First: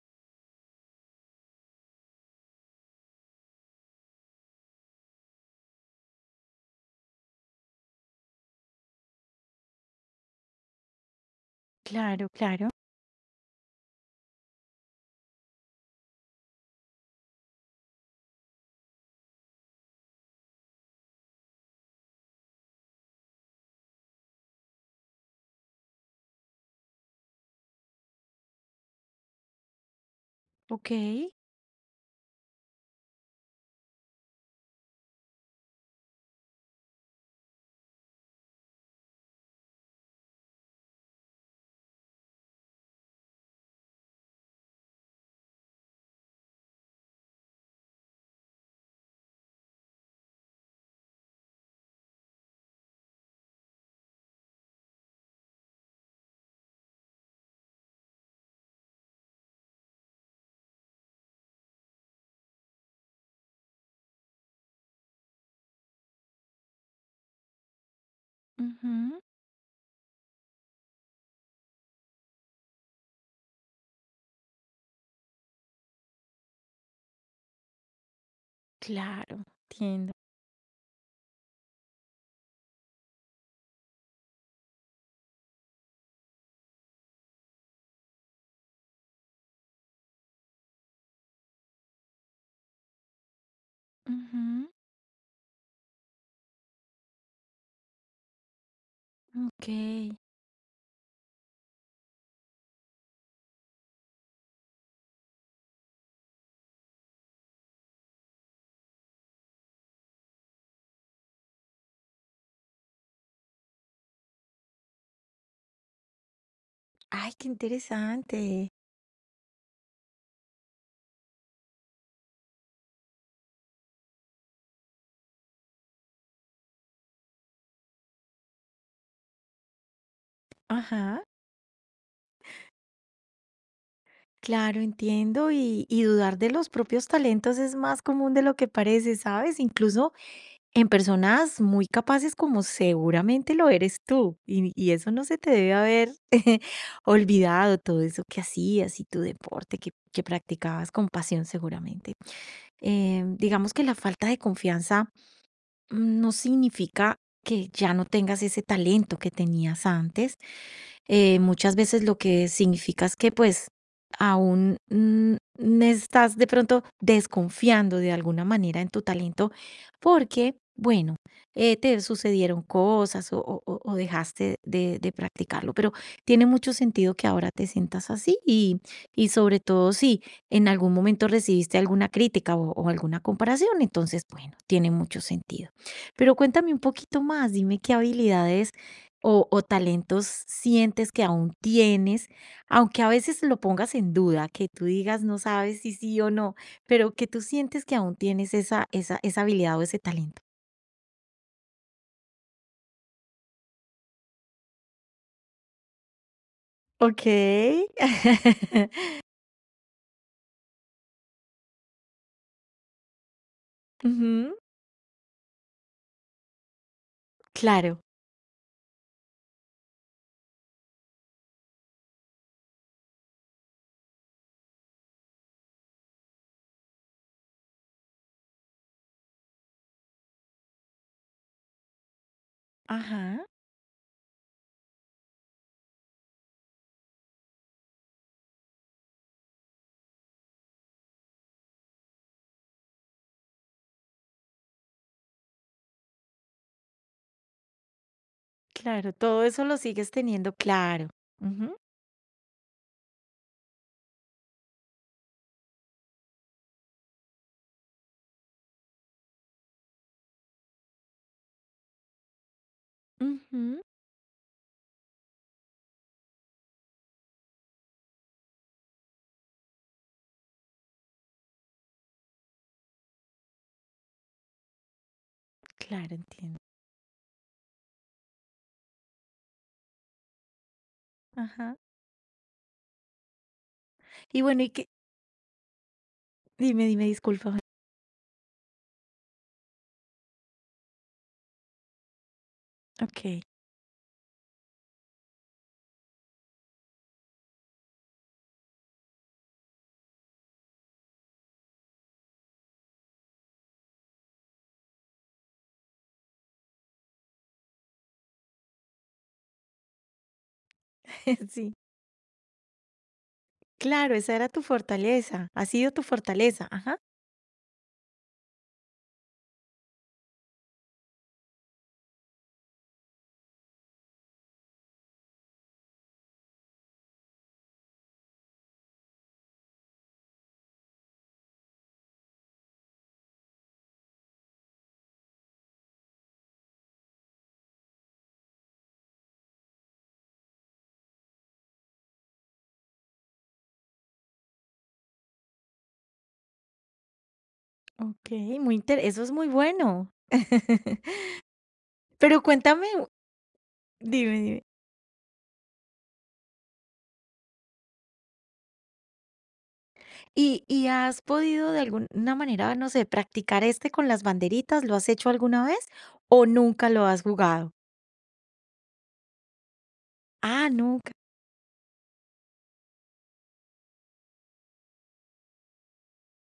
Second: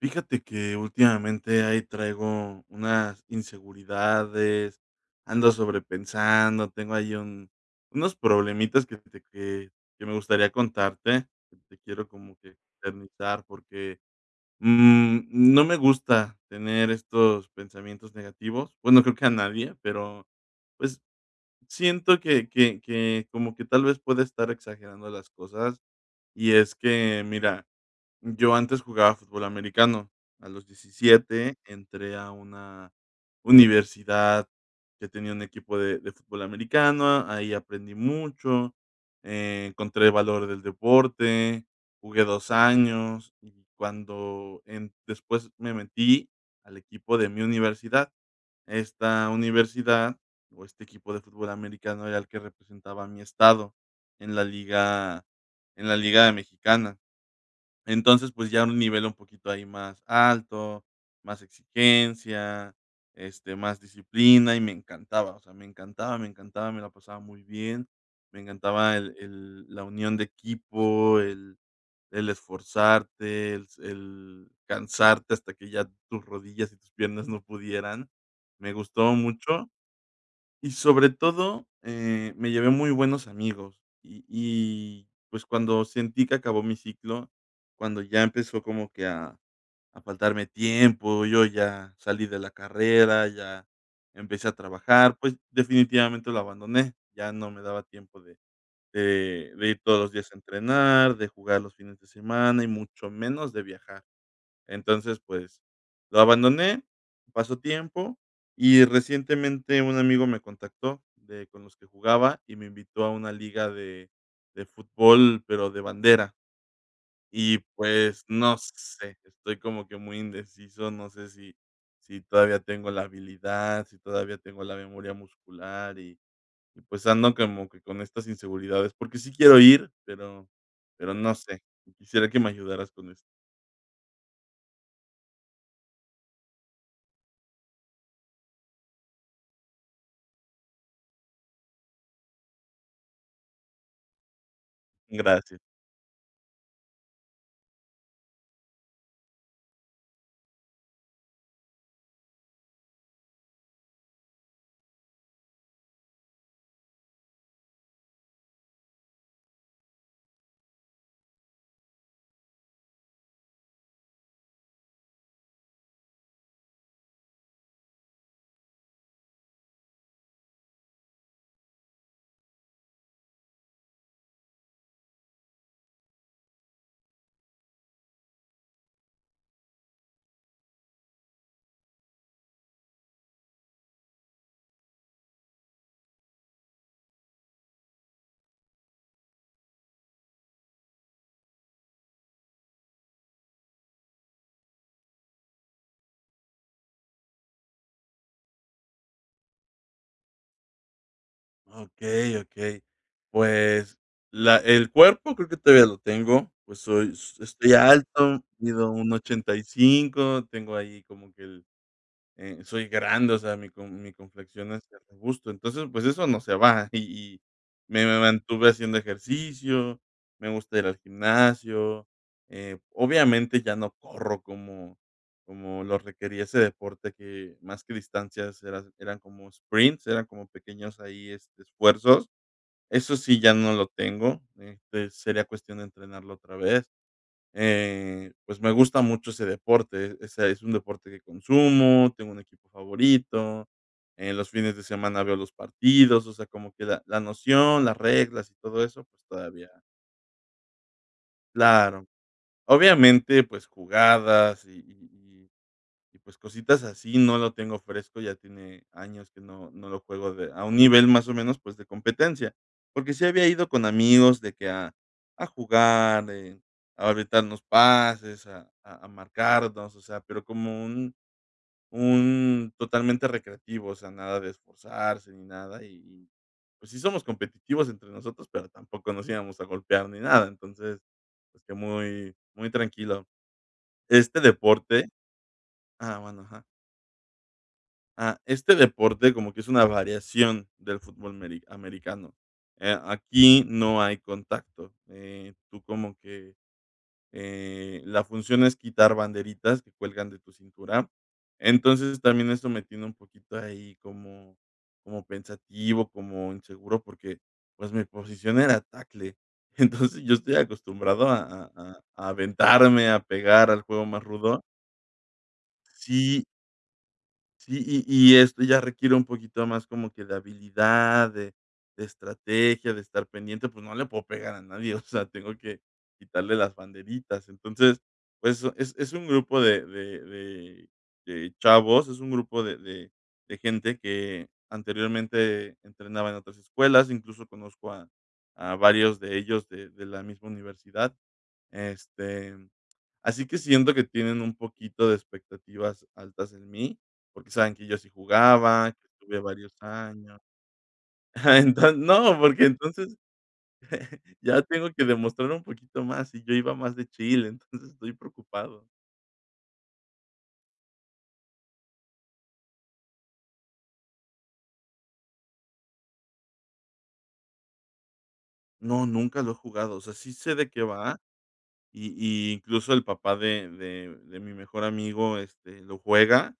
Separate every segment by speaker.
Speaker 1: Fíjate que últimamente ahí traigo unas inseguridades, ando sobrepensando, tengo ahí un unos problemitas que me gustaría contarte, que te quiero
Speaker 2: Claro,
Speaker 1: como que
Speaker 2: claro.
Speaker 1: externizar porque, mm, no me gusta tener estos pensamientos negativos. Bueno, creo que a nadie, pero, pues, siento que como que tal vez pueda estar exagerando las cosas, y es que, mira, yo antes jugaba fútbol americano. A los
Speaker 2: Ok.
Speaker 1: 17 entré a una universidad que tenía un equipo de fútbol americano, ahí aprendí mucho, encontré el valor del deporte, jugué 2 años, y cuando en después me metí al equipo de mi universidad. Esta universidad, o este equipo de fútbol americano era el que representaba a mi estado en la liga, en la liga mexicana. Entonces, pues, ya un nivel un poquito ahí más alto, más exigencia, más disciplina, y me encantaba, o sea, me encantaba, me encantaba, me la pasaba muy bien. Me encantaba
Speaker 2: Ujú.
Speaker 1: el la unión de equipo, el esforzarte, el cansarte hasta que ya tus rodillas y tus piernas no pudieran. Me gustó
Speaker 2: Claro,
Speaker 1: mucho.
Speaker 2: entiendo.
Speaker 1: Y sobre todo, me llevé muy buenos amigos. Y, pues, cuando sentí que acabó mi ciclo, cuando ya empezó como que a faltarme tiempo, yo ya salí de la carrera, ya empecé a
Speaker 2: Ujú.
Speaker 1: trabajar, pues, definitivamente lo abandoné. Ya no me daba tiempo de
Speaker 2: Ok.
Speaker 1: ir todos los días a entrenar, de jugar los fines de semana y mucho menos de viajar. Entonces, pues, lo abandoné, pasó tiempo y recientemente un amigo me contactó de con los que jugaba y me invitó a una liga de fútbol, pero de bandera.
Speaker 2: Ay, qué
Speaker 1: Y, pues, no
Speaker 2: interesante.
Speaker 1: sé, estoy como que muy indeciso, no sé si todavía tengo la habilidad, si todavía tengo la memoria muscular y, pues, ando como que con estas inseguridades, porque sí quiero ir, pero
Speaker 2: Ajá.
Speaker 1: no sé. Quisiera que me ayudaras con esto.
Speaker 2: Claro, entiendo. Y dudar de los propios talentos es más común de lo que parece, ¿sabes? Incluso en personas muy capaces como seguramente lo eres tú. Y eso no se te
Speaker 1: Gracias.
Speaker 2: debe haber olvidado, todo eso que hacías y tu deporte que practicabas con pasión seguramente. Digamos que la falta de confianza no significa que ya no tengas ese talento que tenías antes. Muchas veces lo que significa es que pues aún estás de pronto desconfiando de alguna manera en tu talento porque, bueno, te sucedieron cosas o dejaste de practicarlo, pero tiene mucho sentido que ahora te sientas así y sobre todo si en algún momento recibiste alguna crítica o alguna comparación, entonces, bueno, tiene mucho sentido. Pero cuéntame un poquito más, dime qué habilidades o talentos sientes que aún tienes, aunque a veces lo pongas en duda, que tú digas no sabes si sí o no, pero que tú sientes que aún tienes esa habilidad o ese talento.
Speaker 1: Okey, okey. Pues, la el cuerpo creo que todavía lo tengo, pues
Speaker 2: Ok.
Speaker 1: estoy alto, mido un ochenta y cinco tengo ahí como que el soy grande, o sea, mi
Speaker 2: Ujú.
Speaker 1: complexión es de robusto. Entonces, pues, eso no se va, y
Speaker 2: Claro.
Speaker 1: me mantuve haciendo ejercicio, me gusta ir al gimnasio, obviamente ya no corro como lo requería ese deporte, que más que distancias eras eran como sprints, eran como pequeños ahí, esfuerzos. Eso sí,
Speaker 2: Ajá.
Speaker 1: ya no lo tengo, sería cuestión de entrenarlo otra vez. Pues me gusta mucho ese deporte, ese es un deporte que consumo, tengo un equipo favorito, en los fines de semana veo los partidos, o sea, como que la noción, las reglas y todo eso,
Speaker 2: Claro,
Speaker 1: pues
Speaker 2: todo eso
Speaker 1: todavía.
Speaker 2: lo sigues teniendo claro. Ujú,
Speaker 1: Claro. Obviamente, pues jugadas y y pues cositas así, no lo tengo fresco, ya tiene años que no lo juego de a un nivel más o menos, pues, de competencia, porque sí había ido
Speaker 2: ujú.
Speaker 1: con amigos de que a jugar, a aventarnos pases, a marcarnos, o sea, pero como un totalmente recreativo, o sea, nada de esforzarse ni nada, y
Speaker 2: Claro,
Speaker 1: y,
Speaker 2: entiendo.
Speaker 1: pues, sí somos competitivos entre nosotros, pero tampoco nos íbamos a golpear ni nada, entonces, pues, que
Speaker 2: Ajá.
Speaker 1: muy muy tranquilo. Este
Speaker 2: Y bueno, y que,
Speaker 1: deporte Ah, bueno, ajá.
Speaker 2: dime, dime, disculpa.
Speaker 1: Ah, este deporte como que es una variación del americano.
Speaker 2: Ok,
Speaker 1: Aquí no hay contacto. Tú como que la función es quitar banderitas que cuelgan de tu cintura. Entonces también esto me tiene un poquito ahí como, como pensativo, como inseguro, porque pues mi posición era tackle. Entonces yo estoy acostumbrado a,
Speaker 2: sí.
Speaker 1: a aventarme, a pegar al juego
Speaker 2: Claro,
Speaker 1: más
Speaker 2: esa era tu
Speaker 1: rudo.
Speaker 2: fortaleza, ha sido tu
Speaker 1: Sí,
Speaker 2: fortaleza, ajá.
Speaker 1: sí, y esto ya requiere un poquito más como que de habilidad, de estrategia, de estar pendiente, pues, no le puedo pegar a nadie, o sea, tengo que quitarle las banderitas. Entonces, pues, es un grupo de chavos, es un grupo de gente que anteriormente entrenaba en otras escuelas, incluso conozco a varios de ellos de la misma universidad. Este, Así que siento que tienen un poquito de expectativas altas en mí, porque saben que yo sí
Speaker 2: Okey, muy
Speaker 1: jugaba,
Speaker 2: inter
Speaker 1: que
Speaker 2: eso es
Speaker 1: estuve
Speaker 2: muy
Speaker 1: varios
Speaker 2: bueno.
Speaker 1: años. Enton No,
Speaker 2: Pero
Speaker 1: porque
Speaker 2: cuéntame,
Speaker 1: entonces
Speaker 2: dime,
Speaker 1: ya
Speaker 2: dime.
Speaker 1: tengo que demostrar un poquito más, y yo iba más de Chile, entonces estoy preocupado.
Speaker 2: ¿Y has podido de alguna manera, no sé, practicar este con las banderitas? ¿Lo has hecho alguna vez o nunca lo has jugado?
Speaker 1: No, nunca lo he jugado, o sea, sí sé de
Speaker 2: Ah,
Speaker 1: qué
Speaker 2: nunca.
Speaker 1: va, y incluso el papá de mi mejor amigo, lo juega.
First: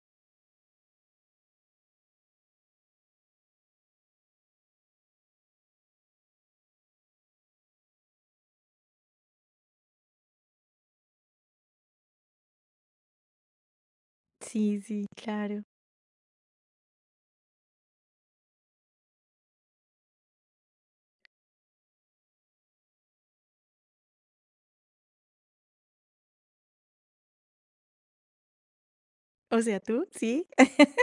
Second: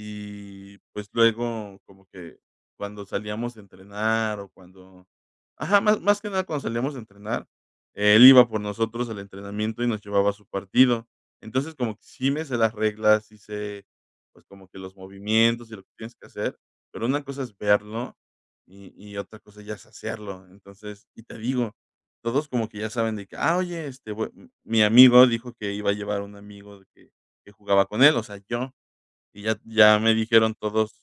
Speaker 1: Y, pues, luego como que cuando salíamos a entrenar o cuando ajá, más que nada cuando salíamos a entrenar, él iba por nosotros al entrenamiento y nos llevaba a su partido. Entonces, como que sí me sé las reglas, sí sé, pues, como que
Speaker 2: Sí,
Speaker 1: los
Speaker 2: sí, claro.
Speaker 1: movimientos y lo que tienes que hacer, pero una cosa es verlo y otra cosa ya es hacerlo. Entonces y te digo, todos como que ya saben de que: "Ah, oye, este, bue". Mi amigo dijo que iba a llevar a un amigo de que jugaba con él, o sea, yo. Y ya
Speaker 2: O sea,
Speaker 1: ya
Speaker 2: ¿tú?
Speaker 1: me
Speaker 2: ¿Sí?
Speaker 1: dijeron todos,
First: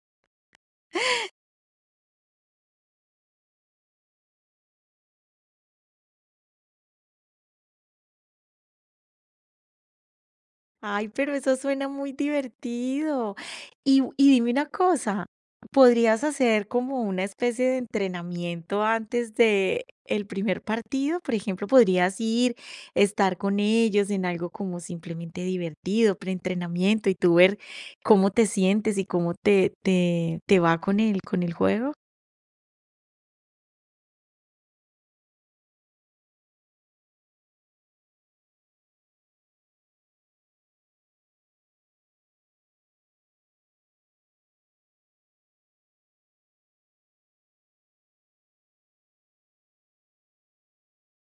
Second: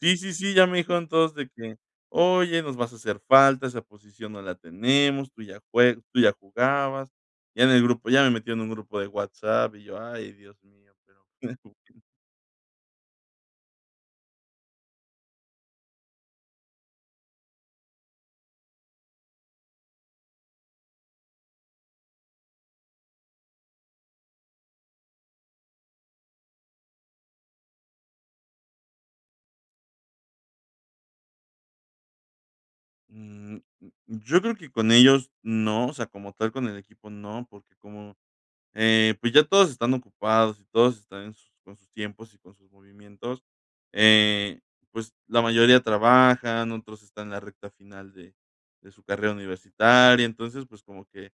Speaker 1: sí, sí, sí, ya me dijeron todos de que: "Oye, nos vas a hacer falta, esa posición no la tenemos, tú ya jugabas". Ya en el grupo ya me metieron en un grupo de WhatsApp y yo: "Ay, Dios mío",
Speaker 2: Ay,
Speaker 1: pero
Speaker 2: pero eso suena muy divertido. Y dime una cosa, ¿podrías hacer como una especie de entrenamiento antes de el primer partido? Por ejemplo, podrías ir, estar con ellos en algo como simplemente divertido, preentrenamiento, y tú ver cómo te sientes y cómo te va con el juego.
Speaker 1: mm, yo creo que con ellos no, o sea, como tal con el equipo no, porque como pues ya todos están ocupados y todos están en sus con sus tiempos y con sus movimientos. Eh, pues la mayoría trabajan, otros están en la recta final de su carrera universitaria. Entonces, pues como que,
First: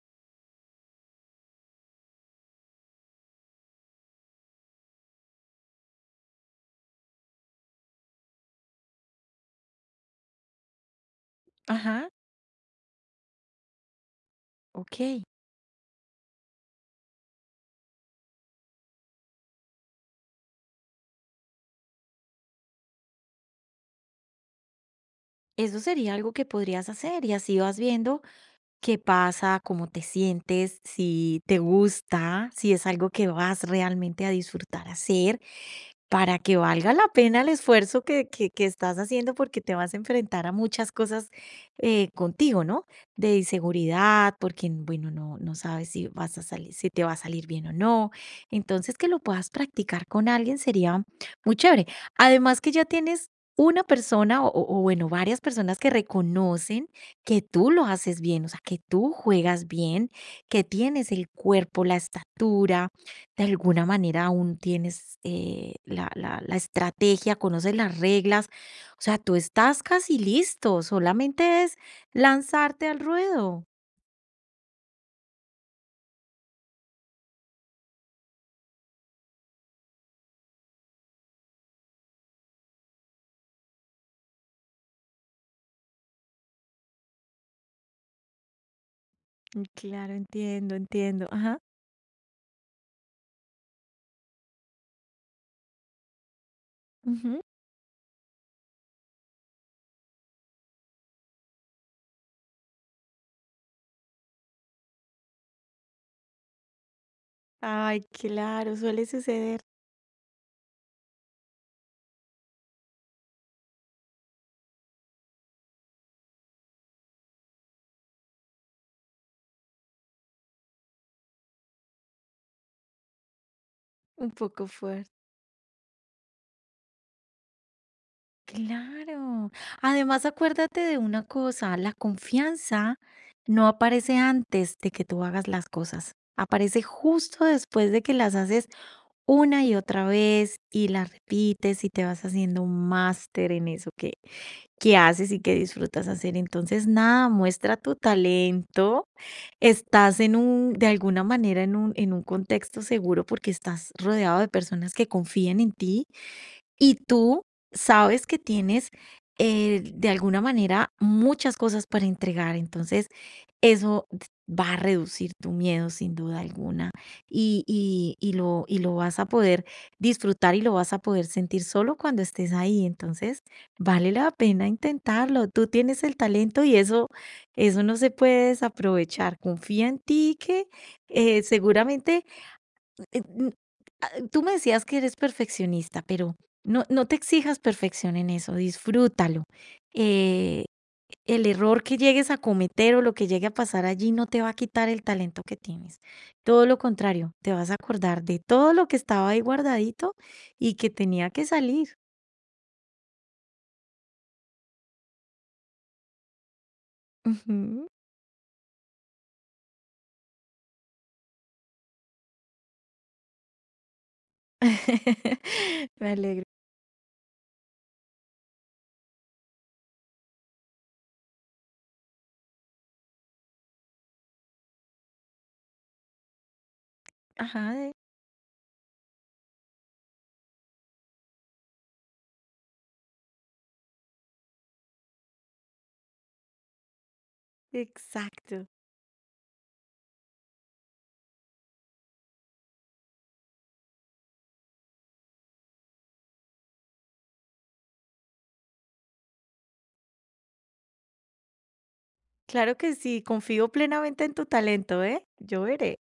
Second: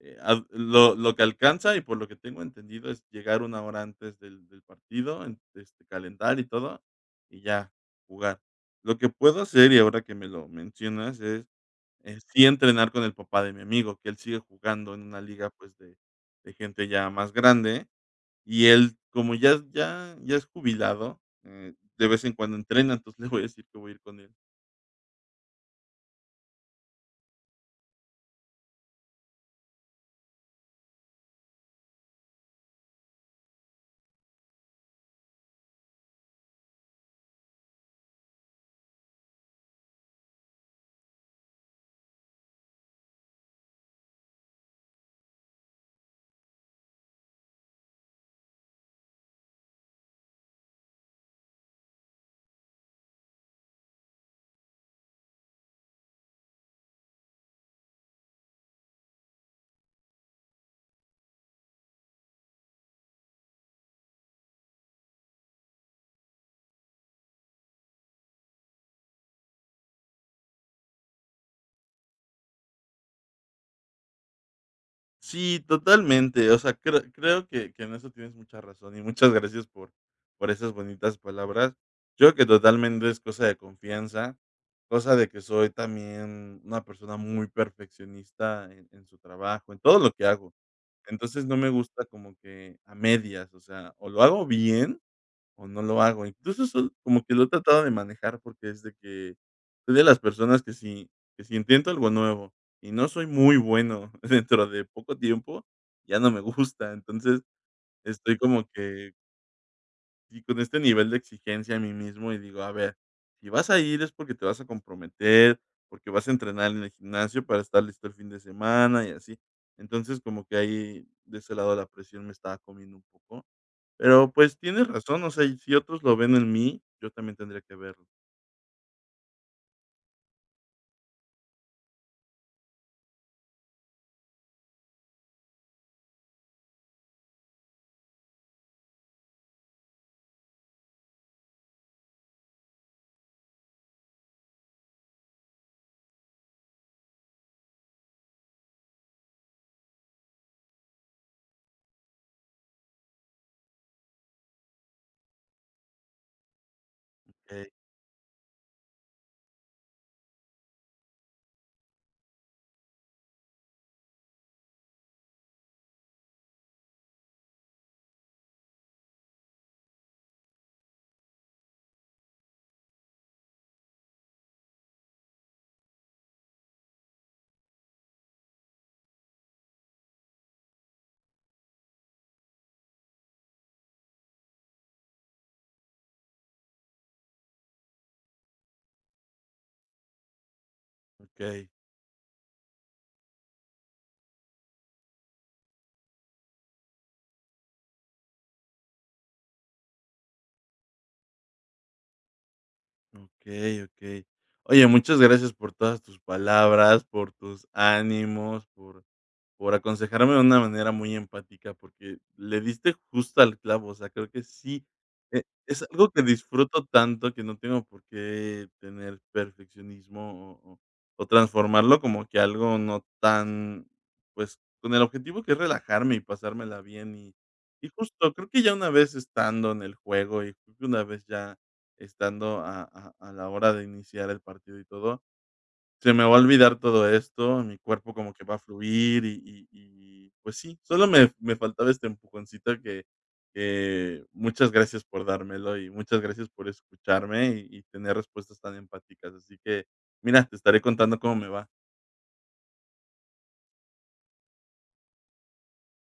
Speaker 1: ad lo que alcanza y por lo que tengo entendido es llegar una hora antes del partido, calentar y todo, y ya jugar. Lo que puedo hacer, y ahora que me lo mencionas, es
Speaker 2: Ajá,
Speaker 1: sí entrenar con el papá de mi amigo, que él sigue jugando en una
Speaker 2: ok.
Speaker 1: liga, pues, de gente ya más grande, y él, como ya es jubilado, de vez en cuando entrena, entonces le voy a decir que voy a ir con él.
Speaker 2: Eso sería algo que podrías hacer y así vas viendo. ¿Qué pasa? ¿Cómo te sientes? Si te gusta, si es algo que vas realmente a disfrutar hacer para que valga la pena el esfuerzo que estás haciendo porque te vas a enfrentar a muchas cosas contigo, ¿no? De inseguridad, porque, bueno, no sabes si vas a salir, si te va a salir bien o no. Entonces, que lo puedas practicar con alguien sería muy chévere. Además que ya tienes una persona o, bueno, varias personas que reconocen que tú lo haces bien, o sea, que tú juegas bien, que tienes el cuerpo, la estatura, de alguna manera aún tienes la estrategia, conoces las reglas, o sea, tú estás casi listo, solamente es lanzarte al ruedo.
Speaker 1: Sí, totalmente, o sea, creo que en eso tienes mucha razón, y muchas gracias por esas bonitas palabras. Yo creo que totalmente es cosa de confianza, cosa de que soy también una persona muy perfeccionista en su
Speaker 2: Mm.
Speaker 1: trabajo, en todo lo
Speaker 2: Claro,
Speaker 1: que hago.
Speaker 2: entiendo, entiendo.
Speaker 1: Entonces, no
Speaker 2: Ajá.
Speaker 1: me gusta como que a medias, o sea, o lo hago bien o no lo hago. Incluso eso como que
Speaker 2: Ujú.
Speaker 1: lo he tratado de manejar porque es de que soy de las personas que si intento algo nuevo y no soy muy bueno dentro de poco tiempo, ya no me gusta. Entonces,
Speaker 2: Ay,
Speaker 1: estoy como
Speaker 2: claro, suele
Speaker 1: que
Speaker 2: suceder
Speaker 1: y con este nivel de exigencia a mí mismo, y digo: "A ver, si vas a ir es porque te vas a comprometer, porque vas a entrenar en el gimnasio para estar listo el fin de semana", y así. Entonces, como que ahí, de ese lado la presión me estaba comiendo un poco. Pero,
Speaker 2: un
Speaker 1: pues,
Speaker 2: poco
Speaker 1: tienes
Speaker 2: fuerte.
Speaker 1: razón, o sea, y si otros lo ven en mí, yo también tendría que verlo.
Speaker 2: Claro. Además, acuérdate de una cosa, la confianza no aparece antes de que tú hagas las cosas, aparece justo después de que las haces una y otra vez y la repites y te vas haciendo un máster en eso que haces y que disfrutas hacer. Entonces, nada, muestra tu talento. Estás en un, de alguna manera, en un contexto seguro porque estás rodeado de personas que confían en ti y tú
Speaker 1: Okey,
Speaker 2: sabes que tienes, de alguna manera, muchas cosas para entregar, entonces eso va a reducir tu miedo sin duda alguna y lo vas a poder disfrutar y lo vas a poder sentir solo cuando estés ahí, entonces vale la pena intentarlo, tú tienes el talento y eso no se puede desaprovechar, confía en ti que seguramente eh, mm, tú me decías que eres perfeccionista, pero no, no te exijas perfección en eso, disfrútalo. Eh, el
Speaker 1: okey,
Speaker 2: error que llegues a cometer o lo que llegue a pasar allí no te va a quitar el talento que tienes. Todo lo contrario, te vas a acordar de todo lo que estaba ahí guardadito y que tenía que salir.
Speaker 1: okey, okey. Oye, muchas gracias por todas tus palabras, por tus
Speaker 2: Ujú.
Speaker 1: ánimos, por aconsejarme de una manera muy empática, porque le diste justo al clavo, o sea, creo que sí, e es algo
Speaker 2: Me
Speaker 1: que
Speaker 2: alegro.
Speaker 1: disfruto tanto que no tengo por qué tener perfeccionismo o transformarlo como que algo no tan, pues, con el objetivo que es relajarme y pasármela bien, y
Speaker 2: Ajá,
Speaker 1: y justo creo que ya una vez estando en el juego, y creo que una vez ya estando a la hora de iniciar el partido y todo, se me va a olvidar todo esto, mi cuerpo como que va a
Speaker 2: exacto.
Speaker 1: fluir y, pues sí, solo me faltaba este empujoncito que muchas gracias por dármelo y muchas gracias por escucharme y tener respuestas tan empáticas. Así que, mira, te estaré contando cómo me va.
Speaker 2: Claro que sí, confío plenamente en tu talento, ¿eh? Yo veré.